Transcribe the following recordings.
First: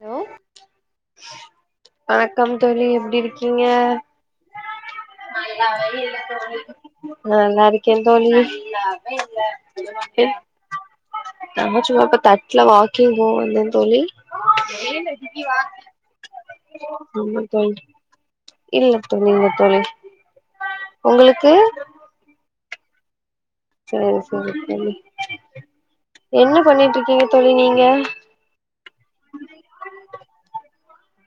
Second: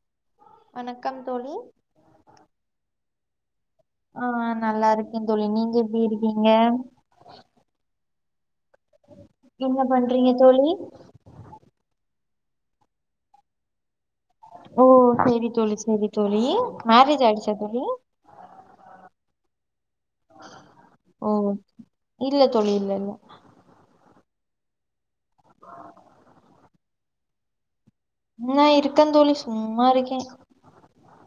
Hello வணக்கம் தோழி வணக்கம் தோழி எப்டி இருக்கீங்க ஆ நல்லா இருக்கே தோழி நீங்க எப்டி இருக்கீங்க நா நல்லாருக்கே தோழி நா என்ன வந்து பண்றீங்க தோழி சும்மா இப்ப தட்ல வாக்கிங் போயிருந்தே தோழி ஓ செரி தோழி செரி தோழி மேரேஜ் ஆயிடுச்சா தோழி இல்ல தோழி இல்ல தோழி ஓ உங்களுக்கு இல்ல தோழி இல்ல இல்ல செரி செரி செரி என்ன பண்ணிட்ருக்கீங்க தோழி நீங்க நா இருக்க தோழி சும்மா இருக்கே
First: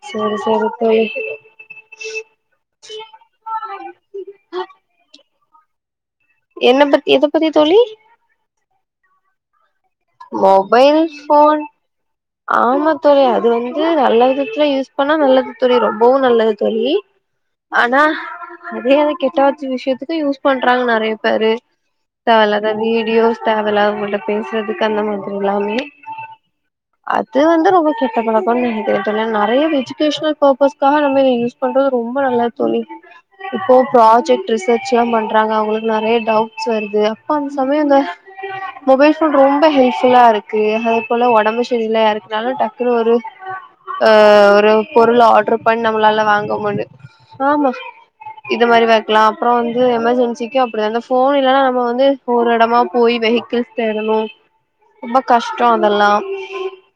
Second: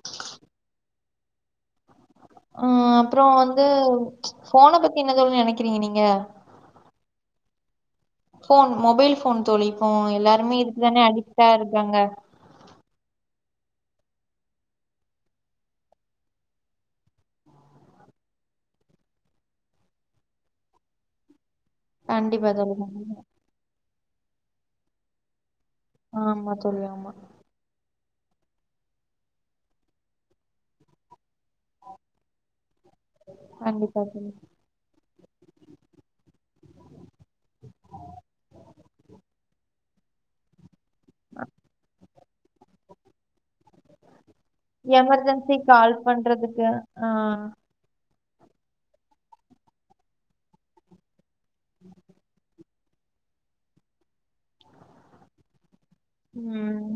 செரி செரி தோழி ஆ அப்றோ வந்து ஃபோனப் பத்தி என்ன தோழி நெனைக்கிறீங்க நீங்க என்ன பத்தி எதப் பத்தி தோழி ஃபோன் மொபைல் ஃபோன் தோழி இப்போ எல்லாருமே மொபைல் இதுக்குதானே அடிக்டா ஃபோன் இருக்காங்க ஆமா தோழி அது வந்து நல்ல விதத்துல யூஸ் பண்ணா நல்லது தோழி ரொம்பவு நல்லது தோழி ஆனா அதேது கெட்ட வச்சு விஷ்யத்துக்கு யூஸ் பண்றாங்க நெறைய பேரு தேவ கண்டிப்பா இல்லாத தோழி கண்டிப்பா. வீடியோஸ் தேவல்லாதவுங்கள்ட பேசுறதுக்கு அந்த மாரி எல்லாமே ஆமா தோழி ஆ அது வந்து ரொம்ப கெட் இப்ப நம்ம கொழந்தைங்க கிட்ட இருக்க நெறைய எஜுகேஷனல் பர்பஸ்க்காக நம்ம இத யூஸ் பண்றது ரொம்ப நல்லது தோழி இப்போ கண்டிப்பா தோழி ப்ராஜெக்ட்டு ரிஸ் சர்ச்செல்லா பண்றாங்க அவங்களுக்கு நெறைய டவுட்ஸ் வருது அப்ப அந்த சமயோ அந்த மொபைல் ஃபோன் ரொம்ப ஹெல்ப்ஃபுல்லா இருக்கு அதே போல ஒடம்பு இல்ல யாருக்குனாலும் டக்குனு ஒரு ஆ ஒரு பொருள் எமர்ஜென்சி ஆர்டர் பண்ணி கால் நம்மளால வாங்க பண்றதுக்கு முடு ஆ இத மாதிரி வக்கலாம் அப்றோ வந்து எமர்ஜென்சிக்கு அப்டி வந்து ஃபோன் இல்லன்னா நம்ம வந்து ஒரு எடமா போயி வெஹிக்கிள்ஸ் தேடணு ரொம்ப கஷ்டோ அதெல்லா ம்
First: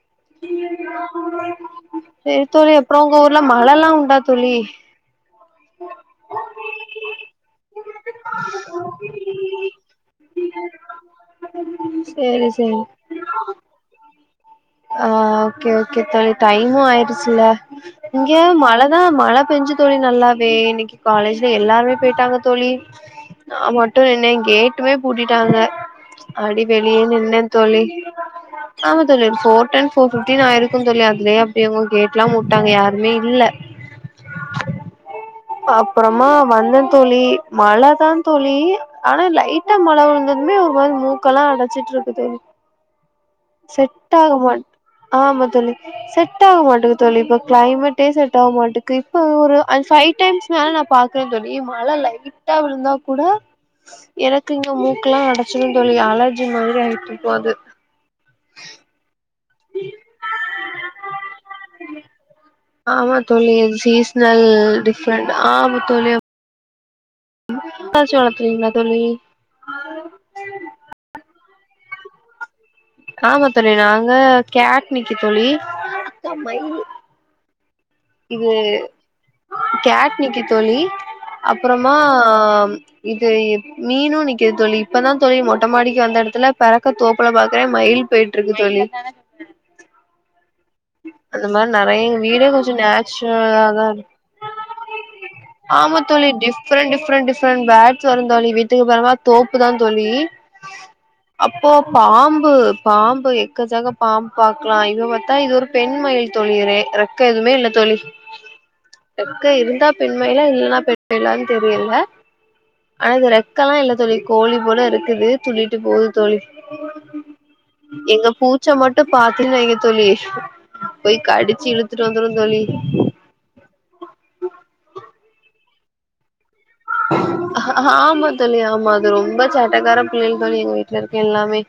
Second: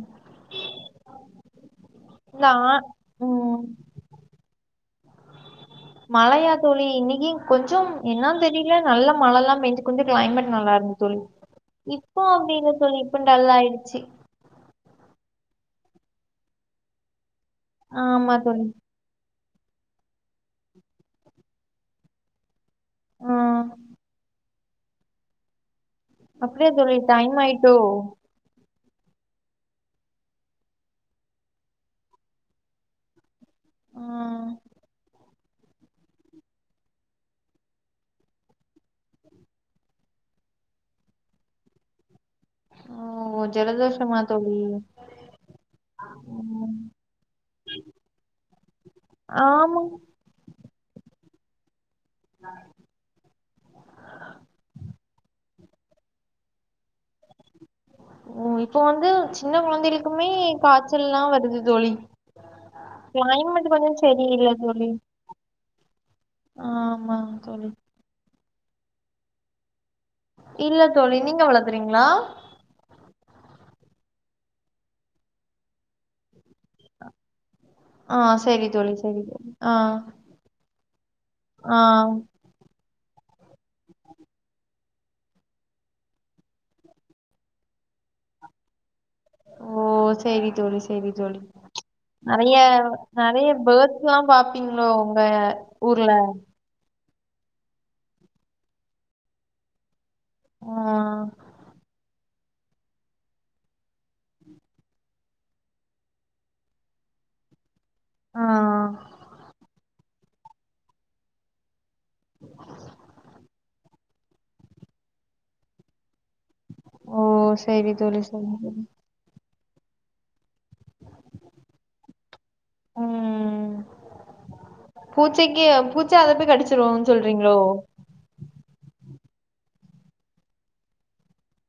இந்த செரித் தோழி ஆ அப்றோ உங்க ஊர்ல ம் மழல்லா உண்டா தோழி மழையா தோழி இன்னக்கி கொஞ்சோம் என்னான்னு தெரியில நல்ல மழல்லா பெஞ்சு கொஞ்சோ கிளைமேட் நல்லா இருந்துச் ழி இப்போ சேரி அப்பிடி இல்ல சேரி தோழி இப்ப டல்லா ஆயிடுச்சு ஆ ஓகே ஓகே தோழி டைமும் ஆயிருச்சுல்ல ஆமா இங்கேயு தோழி மழ ன்னா மழ பெஞ்சு தோழி நல்லாவே இன்னக்கி காலேஜ்ல எல்லாருமே போயிட்டாங்க தோழி நா ஆஹ் மட்டும் நின்னே கேட்டுமே பூட்டிட்டாங்க அடி அப்படியா தோழி வெளியே டைம் நின்னே ஆயிட்டோ தோழி ஆமா தோழி ஃபோர் டென் ஃபோர் ஃபிப்டீன் ஆயிருக்கும் தோழி அதுலயே அப்பிடி அவுங்க கேட்ல்லா மூடிட்டாங்க யாருமே இல்ல ஆஹ் அப்பறமா வந்தே தோழி மழ தா தோழி ஆனா லைட்டா மழ விழுந்ததுமே ஒரு மாரி மூக்கெல்லா அடச்சிட்டு இருக்கு தோழி ஓ செட் ஜலதோஷமா ஆக தோழி மாட் ஆமா தோழி செட் ஆக உம் மாட்டிக்கு தோழி இப்போ கிளைமேட்டே செட் ஆக மாட்டிக்கு இப்ப ஒரு ஆமா அஞ் ஃபைவ் டைம்ஸ் ஸா நா பாக்குறே தோழி மழ லைட்டா விழுந்தா கூட எனக்கு இங்க மூக்குல்லா அடச்சுடும் தோழி அலர்ஜி மாரி ஆயிருக்கும் இப்போ அது ஓ இப்போ வந்து சின்ன கொழந்தைகளுக்குமே காய்ச்சல்லா வருது தோழி ஆமா தோழி இது கொஞ்சம் சீசனல் சரியில்லை தோழி டிஃப்ரெண்ட் ஆமா தோழி ய ஆமா தோழி பெட்டாச்சும் வளக்குறீங்களா தோழி இல்ல தோழி நீங்க வளக்குறீங்களா ஆமா தோழி நாங்க காட் நிக்கி தோழி ஆ இது சரி தோழி சரி தோழி ஆ கேட்னிக்கி தோழி அப்புறமா ஆ இது மீனும் நிக்குது தோழி இப்பதா தோழி மொட்டமாடிக்கு வந்த எடத்துல பறக்க தோப்புல பாக்குறே மயில் போயி ட்டுருக்கு தோழி ஓ செரி தோழி செரி தோழி அந்த மாரி நெறைய எங்க வீடே நெறைய கொஞ்சோ நெறைய நேச்சுரலாதா இருக்கு பேட்ஸ்ல பாப்பீங்ளோ ஒங்க ஆமா தோழி டிஃப் டிஃபரெண்ட் டிஃபரெண்ட் டிஃபரெண்ட பேட்ஸ் வரு தோழி வீட்டுக்கு பறமா தோப்பு தா தோழி ஆ அப் இப்போ பாம்பு பாம்பு எக்க சக்க பாம்பு பாக்லா இவ் பத்தா இது ஒரு பெண் மயில் தோழி ரெக்க எதுவுமே இல்ல தோழி ஆ ரெக்க இருந்தா பெண் மயிலா இல்லன்னா பெண் மயிலான் தெரியல ஆனா இது ரெக்கலா இல்ல தோழி கோழி போல இருக்குது துள்ளிட்டு போது தோழி ஓ சரி தோழி எங்க சரி பூச்ச தோழி மட்டு பாத்துது வைங்க தோழி பேய் கடிச்சு இழுத்துட்டு வந்துரு தோழி ம் பூச்சைக்கு பூச்சா அதப்போய் கடிச் அ அ ஆமா தோழி ஆமா அது ரொம்ப சேட்டக்கார பிள்ளைங் தோழி எங்க வீட்ல இருக்க எல்லாமே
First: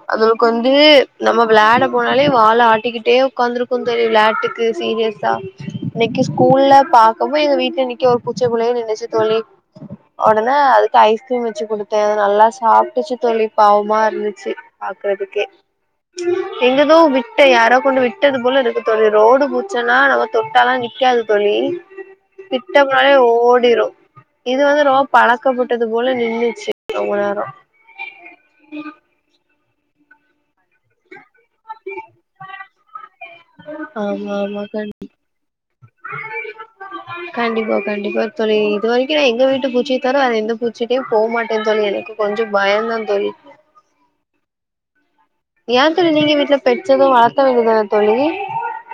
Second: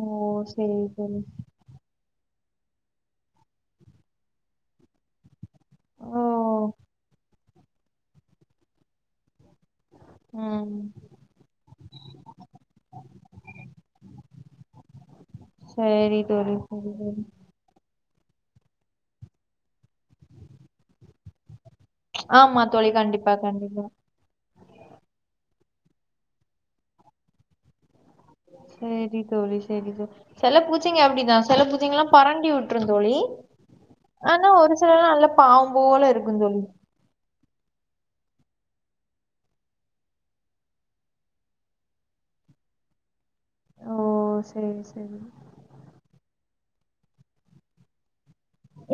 ஓ அதுவோக்கு வந்து சரி தோழி நம்ம வ்ளாட போனாலே வால ஆட்டிக்கிட்டே உக்காந்திருக்கு தோழி வ்ளாட்டுக்கு சீரியஸ்சா இன்னைக்கு ஓ ஸ்கூல்ல பாக்கபோ எங்க வீட்ல நிக்க ஒரு பூச்ச போலயே நின்னுச்சு தோழி ஒடன ம் அதுக்கு ஐஸ்க்ரீம் வச்சி குடுத்த அது நல்லா சாப்டுச்சு தோழி பாவ்மா இருந்துச்சு பாக்றதுக்கே சரி தோழி சரி எங்கதோ தோழி விட்ட யாரோ கொண்டு விட் ட்டது போல இருக்கு தோழி ரோடு பூச்சன்னா நம்ம தொட்டாலா நிக்காது தொழி ஆமா கிட்ட தோழி போனாலே கண்டிப்பா கண்டிப்பா ஓடிரு இது வந்து ரொ பழக்கப்பட்டது போல நின்னுச்சு ரொம்ப நேரோ சேரி தோழி செரி செல பூச்சைங்க அப்டிதா செல பூச்சைங்லா பரண்டி வுட்ரும் தோழி ஆமா ஆமா கண்டிப் பாம்போல இருக்கும் தோழி கண்டிப்பா கண்டிப்பா தொழி இது வரைக்கு எங்க வீட்டு பூச்சைய தவர வேற எந்த பூச்சைடையு போ மாட்ட தோழி எனக்கு கொஞ்சோ பயந்தா தோழி ஓ சேரி சேரி யா தோழி நீங்க வீட்ல பெட்ஸ் எது வளக்க வேண்டியதான தோழி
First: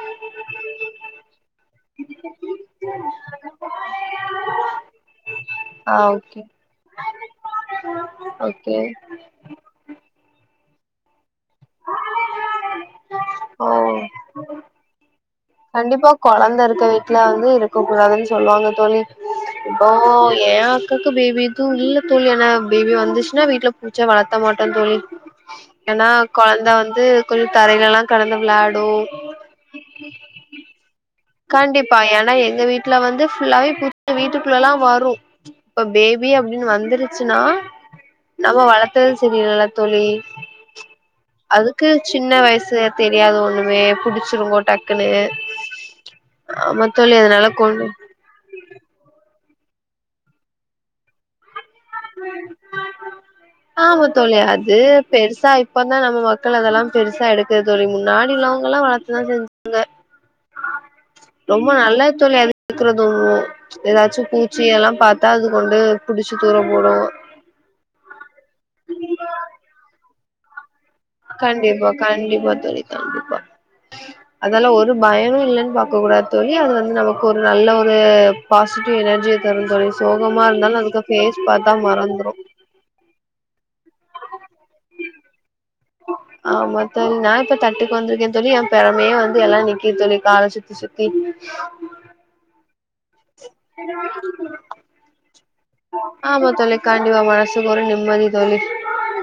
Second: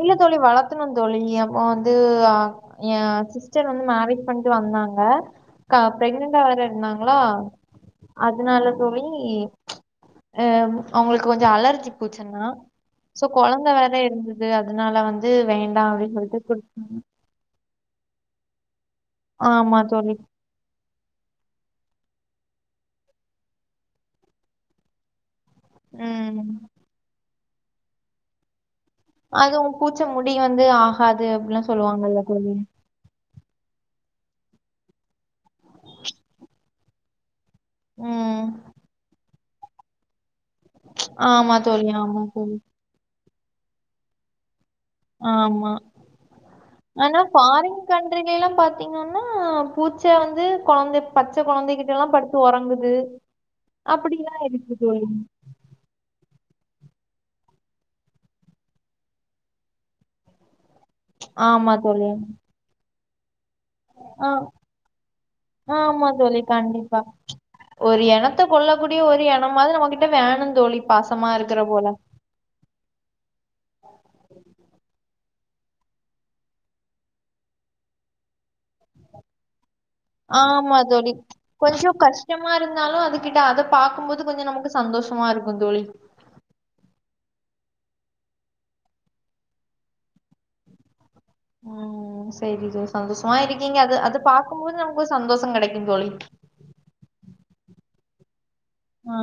இல்ல தோழி வளத்னோம் தோழி அப்போ வந்து அ ய சிஸ்டர் வந்து மேரேஜ் பண்ணிட்டு வந்தாங்க கா ஆ ப்ரெங்னண்டா ஓகே வேற இர்தாங்களா அதனால ஓகே தோழி அ அவ்ங்களுக்கு கொஞ்சோ அலர்ஜி பூச்சன்னா சோ கொழந்த வேற ஓ இர்ந்து து அதனால வந்து வே கண்டிப்பா கொழந்த இருக்க வீட்ல வந்து இருக்க கூடாதுன் சொல்வாங்க தோழி ஆமா இப்போ தோழி ஏ அக்காக்கு பேபி எதுவு இல்ல தோழி அனா பேபி வந்துச்ன்னா வீட்ல பூச்ச வளத்த மாட்டோ தோழி ஏன்னா ம் கொழந்த வந்து குள் தரைலலா கடந்து வ்ளாடு அதுவு பூச்சு முடி வந்து ஆகாது அப்டிலா சொல்லுவாங்கல்ல தோழி ட்ல வந்து ஃபுல்லாவே பூச் வீட்டுக்குள்ளலா வரு இப்ப பேபி அப்டின் வந்துருச்சுன்னா ம் நம்ம வளத்தது சரி இல்லல தோழி ஆமா அதுக்கு தோழி ஆமா ஜின்ன தோழி வயசு தெரியாது ஒண்ணுமே புடிச்சிருங்கோ டக் ஆமா தோழி அனா அதனால ஃபாரின் கொண்டு கன் திருகில்லா பாத்திங்கன்னா பூச்ச வந்து கொழந்த பச்ச கொழந்தகிட்டலா படுத்து ஒறங்குது ஆமா அப்டிலா தோழி இருக்கு அது தோழி பெருசா இப்பதா நம்ம மக்கள் அதெல்லா பெருசா எடுக்ல தோழி முன்னாடி உள்ளவங்கல்லா வளத்ததா செஞ்சாங்க ரொம்ப நல்லத் தோழி அது இக்றதும் ஏதாச்சு ஆ பூச்சி எல்லா பாத்தா அது கொண்டு ஆமா புடிச்சி தோழி. தூர போடு கண்டிப்பா. ஒரு எனத்த கொள்ள கூடிய ஒரு எனம்மாது நம்மகிட்ட வேணும் தோழி பாசமா இருக்கற கண்டிப்பா போல கண்டிப்பா தோழி ஆ அதல்லா ஒரு பயனும் இல்லன்னு பாக்க கூடாது தோழி அது வந்து நமக்கு ஒரு நல்ல ஒரு பாசிட்டிவ் எனர்ஜிய தரு தோழி சோகமாருந்தாலு அதுக ஃபேஸ் பாத்தா மறந்துரு னா இருந்தாலு அதுகிட்ட அத பாக்கும்போது கொஞ்சோ நமக்கு சந்தோஷமாருக்கு தோழி ஆமா தோழி நா இப்ப தட்டுக்கு வந்திருக்கே தோழி எ பெறமயே வந்து எல்லா நிக்கிது தோழி கால சுத்தி சுத்தி ம் செரி தோ சந்தோஷமா இருக்கீங்க அது அது பாக்கும்போது நமக்கு ஒரு சந்தோஷோ கெடைக்குங் தோழி ஆமா தோழி கண்டிப்பா மனசுக்கு ஒரு நிம்மதி தோழி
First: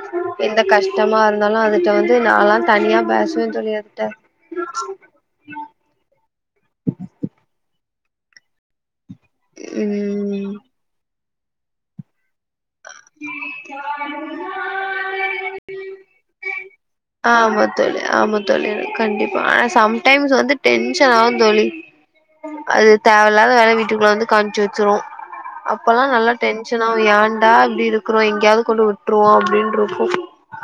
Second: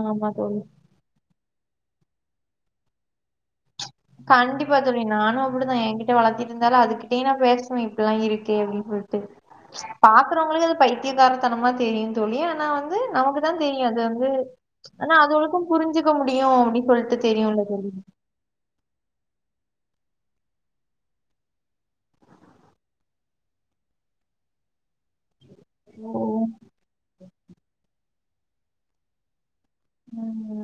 ஆமா தோழி. எந்த கஷ் டமா இருந்தாலு அதுட்ட வந்து நாலா தனியா பேசுவே தோழி அதுட்ட கண்டிப்பா தோழி நானு அப்டிதா எ கிட்ட வளத்திட்ருந்தேல அதுகிட்டயு நா பேசுவே இப்பில்லா இருக்கு அப்டின் சொல்ட்டு ம் பாக்குறோங்களுக்கு அது பைத்தியகாரத்தனமா தெரியு தோழி ஆ னா வந்து நமக்கு தா தெரியு அது வந்து ஆனா அதுகளுக்கு புரிஞ்சுக்க முடியு அப்டின் சொல் ஆமா தோழி ஆமா தோழி கண்டிப்பா ஆனா சம்டைம்ஸ் வந்து டென்ஷன்னாவு தோழி அது தேவயில்லாத வேல வீட்டுக்குள்ள வந்து காம்ச்சு வச்சுரு அப்பல்லா நல்லா டென்ஷனாவு ஏன்டா இப்டி இருக்றோ எங்கேயாது கொண்டு விட்ருவோ அப்டின்ட்ருக்கு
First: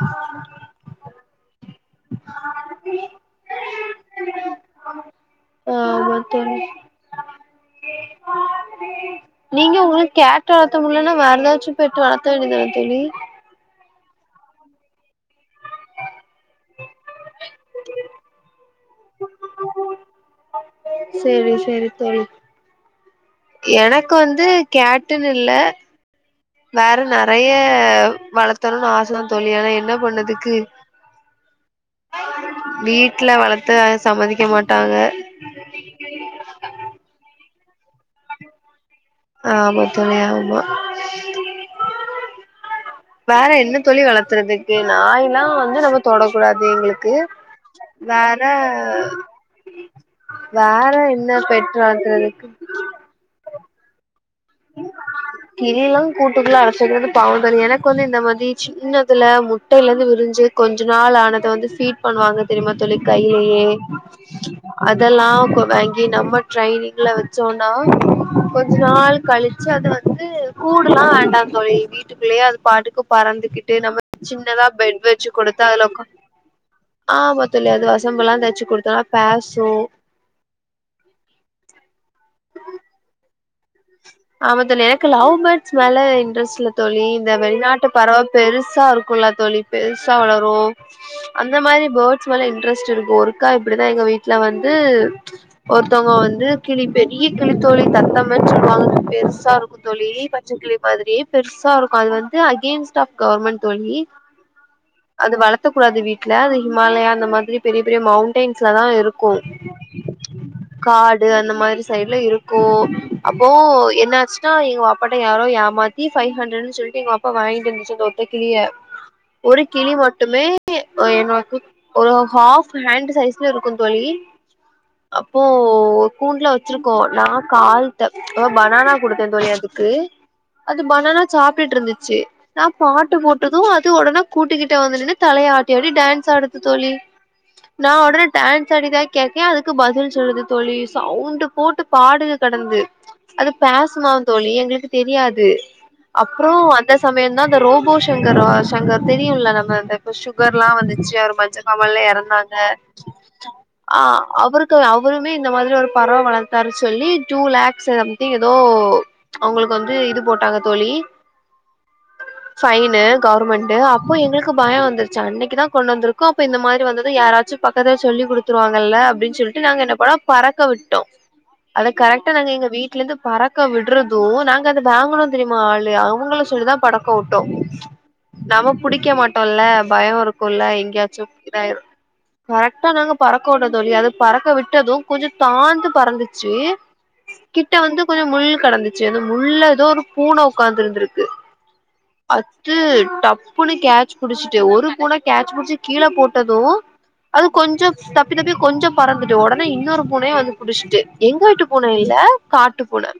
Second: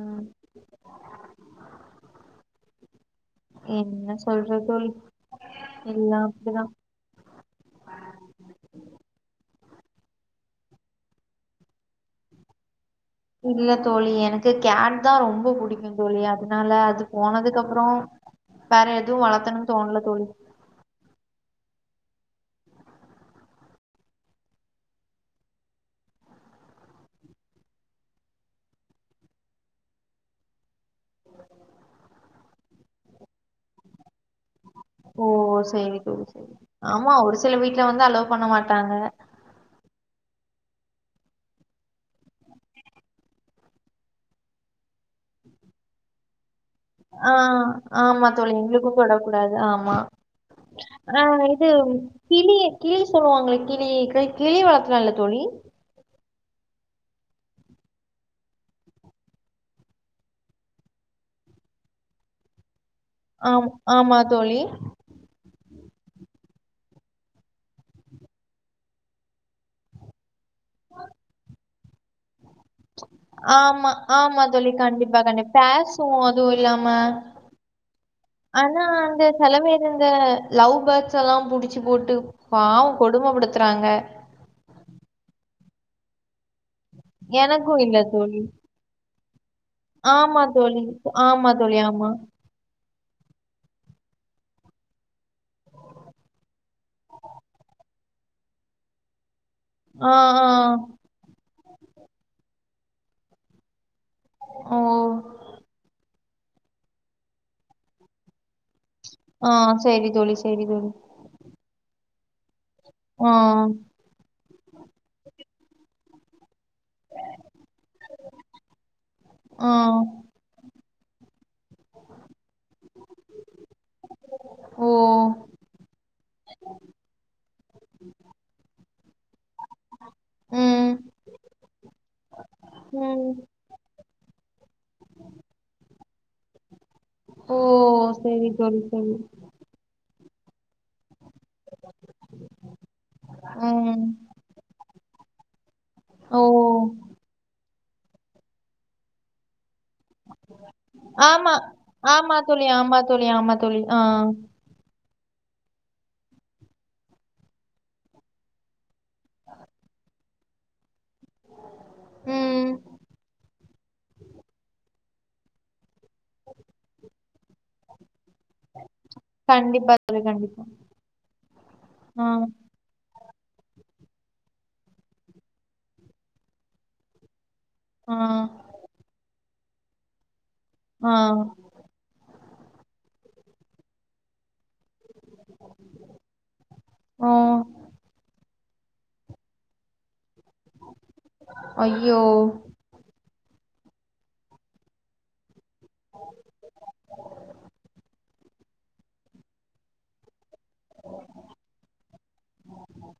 ஆ என்ன சொல்றது தோழி ஆமா எல்லா தோழி அப்படிதா நீங்க உங்களுக்கு கேட்டு வளத்த முட்லன்னா வேறதாச்சு பெட்டு வளத்த வேண்டிதானே தோழி இல்ல தோழி எனக்கு கேட் தா ரொம்ப புடிக்கு தோழி அதுனால அது போனதுக்கப்றோ வேற எதுவு வளத்தனுன் தோனல தோழி சேரி சேரி தோழி எனக்கு வந்து கேட்டுன் இல்ல வேற நறைய வளத்தனுன் ஆச தா தோழி ஆனா என்ன பண்ணதுக்கு வீட்ல வளத்த சம்மதிக்க மாட்டாங்க ஓ சேரி சேரி ஆமா ஒரு சில வீட்ல வந்து அலோவ் பண்ண மாட்டாங்க ஆமா தோழி ஆமா வேற என்ன தோழி வளத்துறதுக்கு நாய்லா வந்து நம்ம தொடக்கூடாது எங்ளு ஆ ஆமா தோழி எங்ளுக்கு தொட கூடாது ஆமா வேற ஆ என்ன இது பெட் வளத்துறதுக்கு கிளி கிளி சொல்வாங்ள கிளி க் கிளி வளத்லால்ல தோழி கிளிலா கூட்டுக்குள்ள அடச்சது வந்து பாவோ தரு எனக்கு வந்து இந்த மாதி சின்னதுல முட்டைலந்து விரிஞ்சு கொஞ்ச நாள் ஆனத வந்து ஃபீட் பண்ணுவாங்க தெரிமா தோழி கைலயே ஆம் ஆமா தோழி. அ தெல்லா கொ வாங்கி நம்ம ட்ரைனிங்ல வச்சோனா கொஞ்ச நாள் கழிச்சு அத வந்து கூடுலா வேண்டா தோழி வீட்டுக்குள்ளயே அது பாட்டுக்கு பறந்துகிட்டு ஆமா, நம்ம ஆமா சின்னதா தோழி. பெட் கண்டிப்பா, வச்சு கண்டிப்பா. குடுத்தா அதுல ஒக்கா பேர்ஸும் அதுவும் இல்லாம ஆமா தோழி அது வசம்புல்லா தேச்சு ஆனா குடுத்தோன்னா அந்த சில பேசு பேர் இந்த லவ் பேர்ட்ஸ்ஸெல்லா புடிச்சி போட்டு பாவோ கொடுமப்படுத்துறாங்க ஆமா தோழி எனக்கு லவ் பேர்ட்ஸ் மேல இன்ட்ரெஸ்ட்ல்ல தோழி இந்த எனக்கும் வெள்நாட்டு இல்ல பறவ தோழி. பெருசாருக்குலா தோழி பெருசா ஆமா வளரு தோழி. ஆமா அந்த தோழி, மாரி ஆமா. பேர்ட்ஸ் மேல இன்ட்ரெஸ்ட் இருக்கு ஒருக்கா இப்டிதா எங்க வீட்ல வந்து ஒருத்தோங்க வந்து கிளி பெரிய கிளித்தோழி தத்தமன் சொல்வாங்க பெருசாரு க்கு தோழி ஆ, ஆ. பச்சக்கிளி மாதிரி பெருசாருக்கு அது வந்து அகெய்ன்ஸ்டாஃப் கவுர்மென்ட் தோழி ஓ! அது வளத்த கூடாது வீ ட்ல அது ஹிமாலயா அந்த மாதிரி பெரிய பெரிய மவுன்டைன்ஸ்ல தா இரு க்கு ஆ சரி தோழி, சரி தோழி. காடு அந்த மாரி சைட்ல இருக்கு ஆ, அப்போ என்னாச்ன்னா எங்க வாப்பாட்ட யாரோ ஏமாத்தி ஃபைவ் ஹண்ட்ரட்னு சொல் என்க அப்பா வாங்கிட்டு இருந்துச்சு அந்த ஒத்த கிளிய ஒரு ஆ. கிளி மட் டுமே என்னோடது ஒரு ஆஃப் ஹேண்ட் சைஸ்கு இருக்கும் தோழி ஓ! அப்போ கூண்டுல வச்சிருக்கோ நான் கால்ட பனானா குடுத்தே தோழி அதுக்கு அது ம், பனானா சாப்டுட்டு இருந்துச்சு நான் பாட்டு ம். போட்டதும் அது ஒடனே கூட்டுக்கிட்ட வந்து நின்னு தலய ஆட்டி ஆட்டி டேன்ஸ் ஆடுது தோழி ஓ! நான் ஒடனே சரி டேன்ஸ் தோழி, ஆடிதா சரி. கேக்கே அது க்கு பதில் சொல்லுது தோழி சவுண்ட்டு போட்டு பாடுது கெடந்து அது ம். பேசுமா தோழி எங்ளுக்கு தெரியாது ஓ! அப்பறம் அந்த சமயந்தா இந்த ரோபோ சங்கர் சங்கர் தெரியும்ல நம்ம அந்த சுகர் எல்லாம் வந்துச்சு அவரு ஆமா. மஞ்ச காமலைல ஆமா இறந்தாங்க தோழி, ஆமா தோழி, ஆமா தோழி. ஆ அவரு க்கு அவருமே இந்த மாதிரி ஒரு பறவை வளத்தாரு சொல்லி டூ லேக்ஸ் சம்திங் எதோ அவுங்களுக்கு வந்து இது போட்டாங்க தோழி ம். பைனு கவர்மெண்டு அப்போ எங்களுக்கு பயம் வந்துருச்சு அன்னைக்குதா கொண்டு வந்துரு க்கோம் அப்ப இந்த மாதிரி வந்தத யாராச்சும் பக்கத்துல சொல்லி குடு த்துருவாங்கல்ல அப்படின்னு சொல்லிட்டு நாங்க என்ன கண்டிப்பா பண்ணோ தோழி, பறக்க கண்டிப்பா. விட்டோம் அது ஆ, கரெக்டா நாங்க எங்க வீ ட்ல இருந்து பறக்க விட்றதும் நாங்க அதை வாங்கணோ தெரியுமா ஆளு அவங்கள சொல்லிதா பறக்க வுட்டோ ஆ நம்ம புடிக்க மாட்டோம்ல்ல பயம் இருக்குல்ல ஆ. எங்கயாச்சு இதாயிரு கரெக்டா நாங்க பறக்க விட்டுறோ தோழி அது பறக்க விட்டதும் கொஞ்சொ தாழ்ந்து பறந்துச்சு ஆ உள்ள வந்து கொஞ்சொ முள் கடந்துச்சு அந்த முள்ள எதோ ஒரு பூனை உக்காந்திருந்திருக்கு ஐயோ! அ து டப்புன்னு கேட்ச் புடிச்சுட்டு ஒரு பூனை கேட்ச் புடிச் கீழ போட்டதும் அது கொஞ்சொ தப்பி தப்பி கொஞ்சம் பறந்துட்டு ஒடனே இன்னொரு பூனையும் வந்து புடிச்சுட்டு எங்க வீட்டு பூனை இல்ல காட்டு பூனை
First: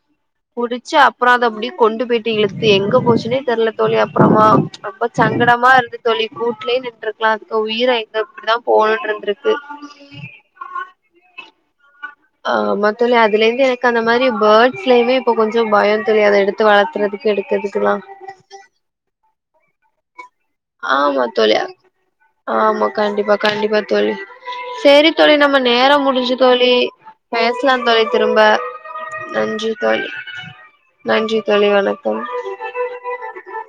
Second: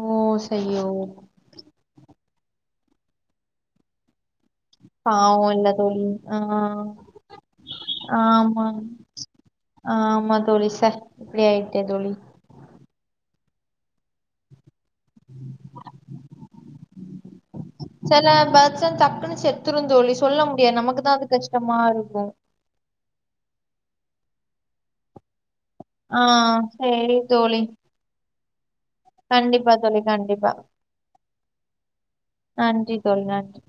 ஓ! சய்யோ! புடிச்சு அப்பறம் அத அப்படி கொண்டு போயிட்டு இலுத்துட்டு எங்க போச்சுனே தெரியல தோழி அப்பறமா ரொம்ப பாவம் இல்ல சங்கடமா இருந்துச்சு தோழி ஆ. கூட்டுலயே விட்டிருக்கலாம் ஒரு உயிர எங்க இப்படிதான் ஆமா. போகணும்னு இருந்திருக்கு ஆமா தோழி இப்படி ஆயிட்டே தோழி ஆமா தோழி அதுல இருந்து எனக்கு அந்த மாதிரி பேர்ட் சிலயுமே இப்ப கொஞ்சோ பயம் தோழி அத எடுத்து வளர்க்கறதுக்கு எடுக்கிறதுக்கல்லா சில பேர்ட்ஸ் டக்குன்னு செத்துரும் தோழி சொல்ல முடியாது நமக்கு தா ஆமா அது தோழி கஷ்டமா இருக்கு ஆமா கண்டிப்பா கண்டிப்பா தோழி செ ரி தோழி நம்ம நேரம் ஆ, முடிஞ்சு தோழி பேசுலாம் தோழி திரும்ப நன்றி கண்டிப்பா தோழி கண்டிப்பா. நன்றி தோழி வணக்கம் நன்றி தோழி நன்றி